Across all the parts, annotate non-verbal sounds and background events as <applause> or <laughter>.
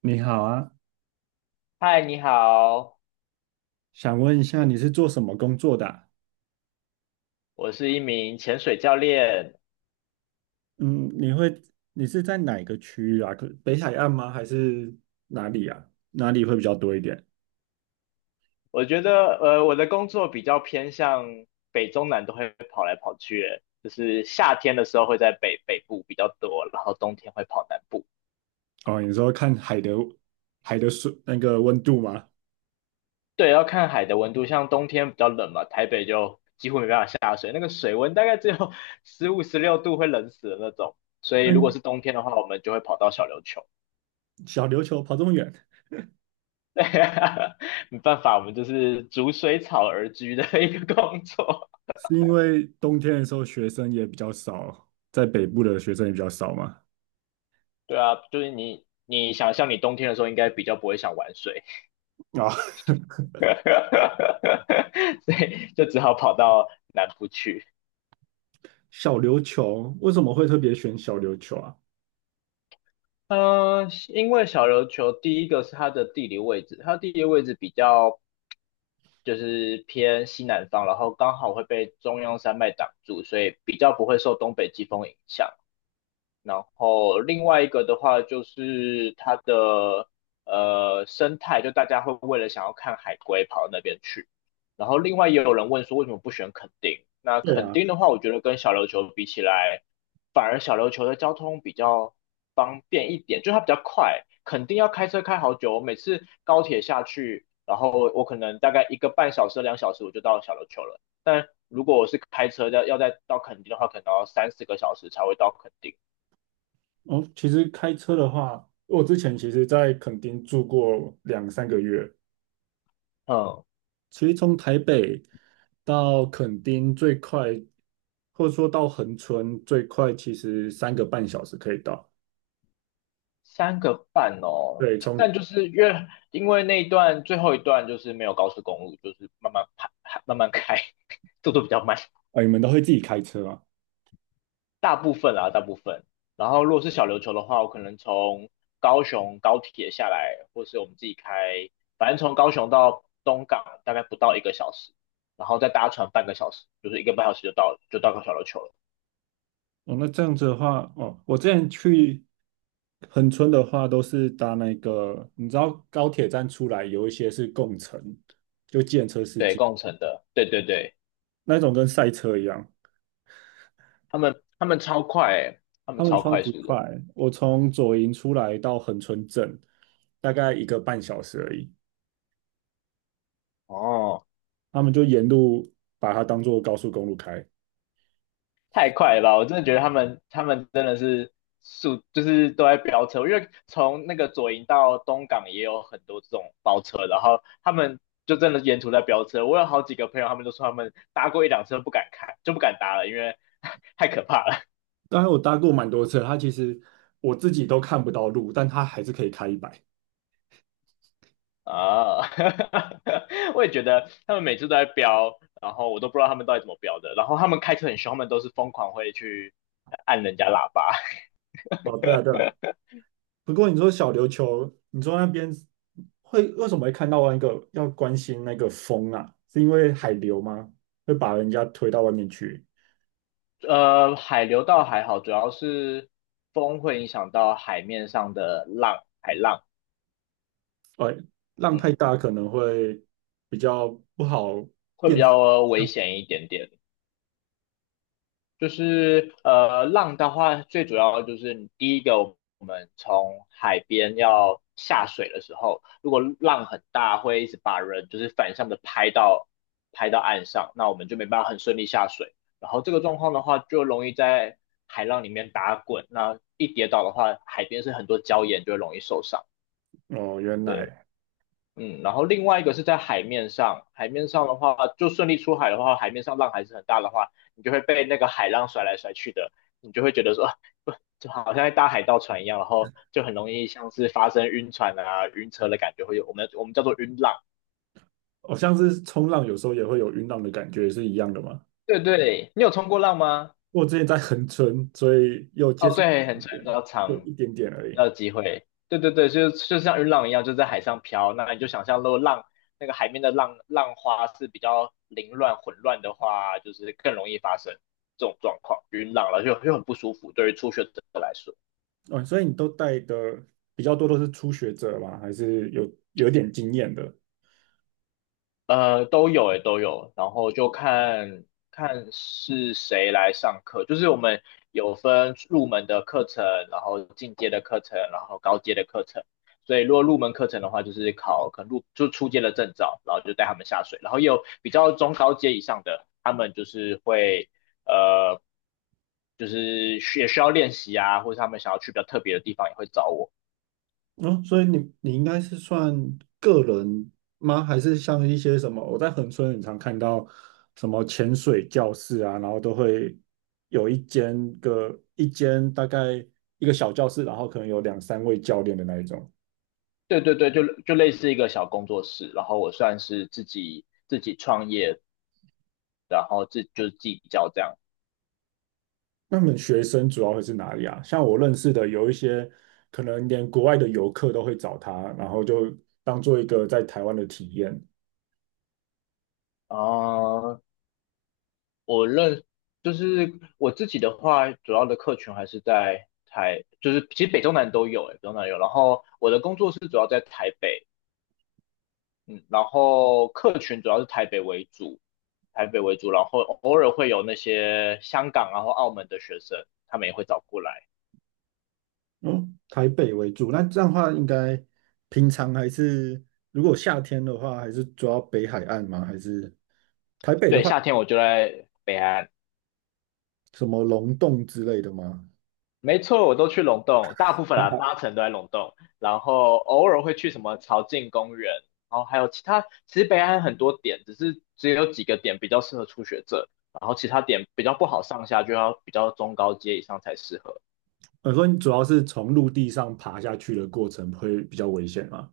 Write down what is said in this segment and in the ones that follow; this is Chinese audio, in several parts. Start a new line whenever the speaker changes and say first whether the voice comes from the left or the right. right: 你好啊，
left: 嗨，你好，
right: 想问一下你是做什么工作的啊。
left: 我是一名潜水教练。
right: 嗯，你是在哪个区域啊？可北海岸吗？还是哪里啊？哪里会比较多一点？
left: 我觉得，我的工作比较偏向北中南都会跑来跑去，欸就是夏天的时候会在北部比较多，然后冬天会跑南部。
right: 哦，你说看海的海的水那个温度吗？
left: 对，要看海的温度，像冬天比较冷嘛，台北就几乎没办法下水，那个水温大概只有 <laughs> 15、16度，会冷死的那种。所以如果
right: 嗯，
left: 是冬天的话，我们就会跑到小琉球。
right: 小琉球跑这么远，
left: <laughs> 对，没办法，我们就是逐水草而居的一个工作。
right: 是因为冬天的时候学生也比较少，在北部的学生也比较少吗？
left: 对啊，就是你想象你冬天的时候应该比较不会想玩水，
right: 啊，<laughs>
left: <laughs> 所以就只好跑到南部去。
right: 小琉球为什么会特别选小琉球啊？
left: 嗯、因为小琉球第一个是它的地理位置，它的地理位置比较就是偏西南方，然后刚好会被中央山脉挡住，所以比较不会受东北季风影响。然后另外一个的话就是它的生态，就大家会为了想要看海龟跑到那边去。然后另外也有人问说为什么不选垦丁？那
right: 对
left: 垦
right: 啊？
left: 丁的话，我觉得跟小琉球比起来，反而小琉球的交通比较方便一点，就它比较快，垦丁要开车开好久。我每次高铁下去，然后我可能大概一个半小时、2小时我就到小琉球了。但如果我是开车要再到垦丁的话，可能要三四个小时才会到垦丁。
right: 哦，其实开车的话，我之前其实在垦丁住过两三个月。
left: 嗯，
right: 其实从台北到垦丁最快，或者说到横村最快，其实三个半小时可以到。
left: 三个半哦，
right: 对，
left: 但就是因为那一段最后一段就是没有高速公路，就是慢慢开，慢慢开，<laughs> 速度比较慢，
right: 你们都会自己开车啊？
left: 大部分啊，大部分。然后如果是小琉球的话，我可能从高雄高铁下来，或是我们自己开，反正从高雄到东港大概不到一个小时，然后再搭船半个小时，就是一个半小时就到小琉球了。
right: 哦，那这样子的话，哦，我之前去横村的话，都是搭那个，你知道高铁站出来有一些是共乘，就计程车司
left: 对，
right: 机
left: 共乘的，对对对，
right: 那种，跟赛车一样。
left: 他们超快欸他
right: 他
left: 们
right: 们
left: 超
right: 超
left: 快
right: 级
left: 速
right: 快，
left: 的。
right: 我从左营出来到横村镇，大概一个半小时而已。
left: 哦。
right: 他们就沿路把它当做高速公路开。
left: 太快了吧！我真的觉得他们真的是就是都在飙车。因为从那个左营到东港也有很多这种包车，然后他们就真的沿途在飙车。我有好几个朋友，他们都说他们搭过一辆车不敢开，就不敢搭了，因为 <laughs> 太可怕了
right: 当然，我搭过蛮多次，它其实我自己都看不到路，但它还是可以开100。
left: 啊！<laughs> 我也觉得他们每次都在飙，然后我都不知道他们到底怎么飙的。然后他们开车很凶，他们都是疯狂会去按人家喇叭。
right: 哦，对啊，对啊。不过你说小琉球，你说那边为什么会看到那个要关心那个风啊？是因为海流吗？会把人家推到外面去？
left: 海流倒还好，主要是风会影响到海面上的浪，海浪，
right: 呃，浪太
left: 嗯，
right: 大可能会比较不好
left: 会比
right: 辨识。
left: 较危险一点点。就是浪的话，最主要就是第一个，我们从海边要下水的时候，如果浪很大，会一直把人就是反向的拍到岸上，那我们就没办法很顺利下水。然后这个状况的话，就容易在海浪里面打滚，那一跌倒的话，海边是很多礁岩，就会容易受伤。
right: 哦，原
left: 对，
right: 来
left: 然后另外一个是在海面上，海面上的话，就顺利出海的话，海面上浪还是很大的话，你就会被那个海浪甩来甩去的，你就会觉得说，不，就好像在搭海盗船一样，然后就很容易像是发生晕船啊、晕车的感觉，会有我们叫做晕浪。
right: 哦，像是冲浪有时候也会有晕浪的感觉，是一样的吗？
left: 对对，你有冲过浪吗？
right: 我之前在横村，所以有接
left: 哦，
right: 触一
left: 对，很
right: 点
left: 长比
right: 点，
left: 较
right: 就
left: 长，
right: 一点点而已。
left: 要机会。对对对，就像云浪一样，就在海上飘。那你就想象，如果浪那个海面的浪浪花是比较凌乱混乱的话，就是更容易发生这种状况，云浪了就很不舒服，对于初学者来说。
right: 哦，所以你都带的比较多都是初学者吗？还是有点经验的？
left: 都有诶，都有，然后就看看是谁来上课，就是我们有分入门的课程，然后进阶的课程，然后高阶的课程。所以如果入门课程的话，就是考可能就初阶的证照，然后就带他们下水，然后也有比较中高阶以上的，他们就是会呃，就是需要练习啊，或者他们想要去比较特别的地方也会找我。
right: 哦，所以你应该是算个人吗？还是像一些什么？我在横村很常看到什么潜水教室啊，然后都会有一间大概一个小教室，然后可能有两三位教练的那一种。
left: 对对对，就类似一个小工作室，然后我算是自己创业，然后自就是自比较这样
right: 那么学生主要会是哪里啊？像我认识的有一些，可能连国外的游客都会找他，然后就当做一个在台湾的体验。
left: 啊、呃我认就是我自己的话，主要的客群还是就是其实北中南都有、欸，北中南有。然后我的工作室主要在台北，嗯，然后客群主要是台北为主，台北为主，然后偶尔会有那些香港啊或澳门的学生，他们也会找过来。
right: 嗯，台北为主，那这样的话，应该平常还是如果夏天的话，还是主要北海岸吗？还是台北的
left: 对，
right: 话，
left: 夏天我就在北安。
right: 什么龙洞之类的吗？
left: 没错，我都去龙洞，大部分啦，
right: <laughs>
left: 八成都在龙洞，然后偶尔会去什么朝境公园，然后还有其他，其实北岸很多点，只是只有几个点比较适合初学者，然后其他点比较不好上下，就要比较中高阶以上才适合。
right: 我说你主要是从陆地上爬下去的过程会比较危险吗？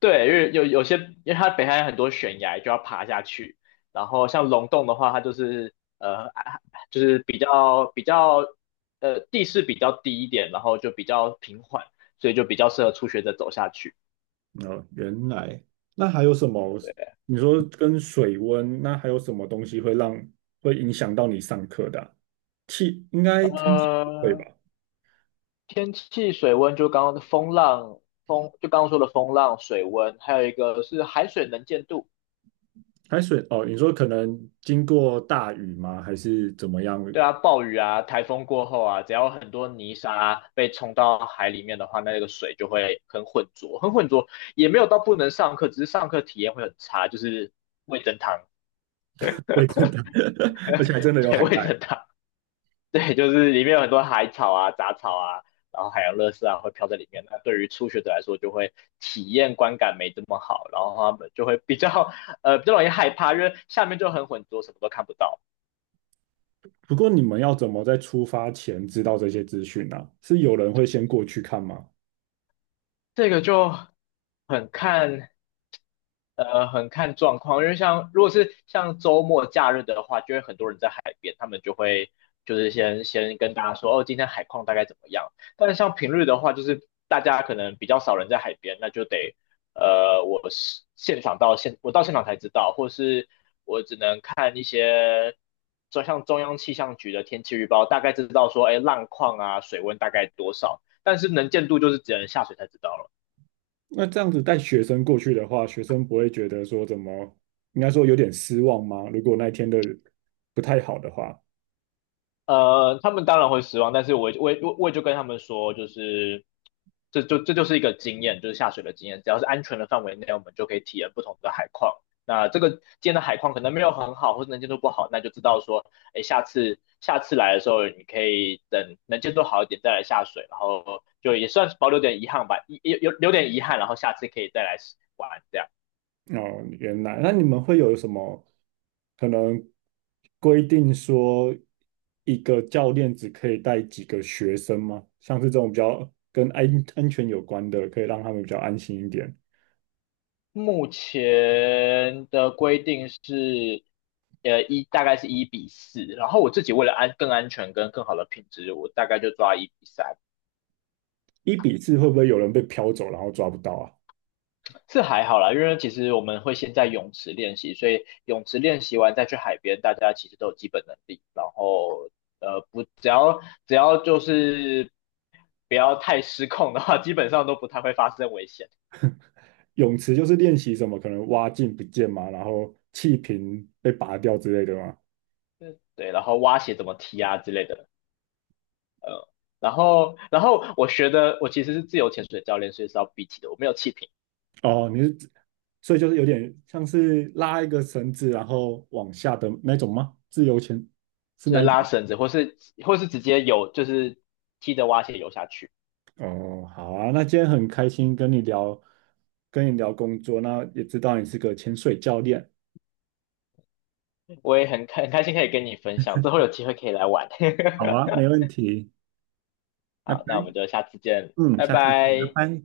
left: 对，因为有些，因为它北海岸很多悬崖就要爬下去，然后像龙洞的话，它就是就是比较比较呃地势比较低一点，然后就比较平缓，所以就比较适合初学者走下去。
right: 哦，原来，那还有什么？你说跟水温，那还有什么东西会影响到你上课的啊应该天气不会吧？
left: 呃，天气、水温，就刚刚的风浪、风，就刚刚说的风浪、水温，还有一个是海水能见度。
right: 海水哦，你说可能经过大雨吗？还是怎么样？
left: 对啊，暴雨啊，台风过后啊，只要很多泥沙被冲到海里面的话，那个水就会很浑浊，很浑浊，也没有到不能上课，只是上课体验会很差，就是味噌汤，
right: 会真的，<laughs> 而且还真
left: <laughs>
right: 的有
left: 对，
right: 海
left: 味
right: 带。
left: 噌汤。对，就是里面有很多海草啊、杂草啊，然后海洋垃圾啊会飘在里面。那对于初学者来说，就会体验观感没这么好，然后他们就会比较容易害怕，因为下面就很浑浊，什么都看不到。
right: 不过你们要怎么在出发前知道这些资讯呢、啊是有人会先过去看吗？
left: 这个就很看很看状况，因为像如果是像周末假日的话，就会很多人在海边，他们就会就是先跟大家说哦，今天海况大概怎么样。但是像平日的话，就是大家可能比较少人在海边，那就得我到现场才知道，或是我只能看一些。就像中央气象局的天气预报，大概知道说，哎，浪况啊，水温大概多少，但是能见度就是只能下水才知道了。
right: 那这样子带学生过去的话，学生不会觉得说怎么，应该说有点失望吗？如果那一天的不太好的话。
left: 他们当然会失望，但是我也就跟他们说，就是这就是一个经验，就是下水的经验，只要是安全的范围内，我们就可以体验不同的海况。那这个今天的海况可能没有很好，或者能见度不好，那就知道说，哎，下次来的时候，你可以等能见度好一点再来下水，然后就也算是保留点遗憾吧，有留点遗憾，然后下次可以再来玩这样。
right: 哦，原来，那你们会有什么可能规定说一个教练只可以带几个学生吗？像是这种比较跟安全有关的，可以让他们比较安心一点。
left: 目前的规定是，大概是1:4，然后我自己为了更安全跟更好的品质，我大概就抓1:3，
right: 1:4会不会有人被飘走，然后抓不到啊？
left: 是还好啦，因为其实我们会先在泳池练习，所以泳池练习完再去海边，大家其实都有基本能力，然后呃不只要就是不要太失控的话，基本上都不太会发生危险。
right: 泳池就是练习什么，可能蛙镜不见嘛，然后气瓶被拔掉之类的吗？
left: 对，然后蛙鞋怎么踢啊之类的。呃，然后我学的我其实是自由潜水教练，所以是要闭气的，我没有气瓶，
right: 哦，你是指，所以就是有点像是拉一个绳子，然后往下的那种吗？自由潜是
left: 就
right: 那
left: 是
right: 一
left: 拉
right: 种。
left: 绳子或是直接游，就是踢着蛙鞋游下去。
right: 哦，好啊，那今天很开心跟你聊，跟你聊工作，那也知道你是个潜水教练。
left: 我也很开心可以跟你分享，之后有机会可以来玩。
right: 好啊，没问题，
left: <laughs>
right: 拜
left: 好，那我们
right: 拜。
left: 就下次见，
right: 嗯，
left: 拜
right: 下次见，
left: 拜。
right: 拜拜。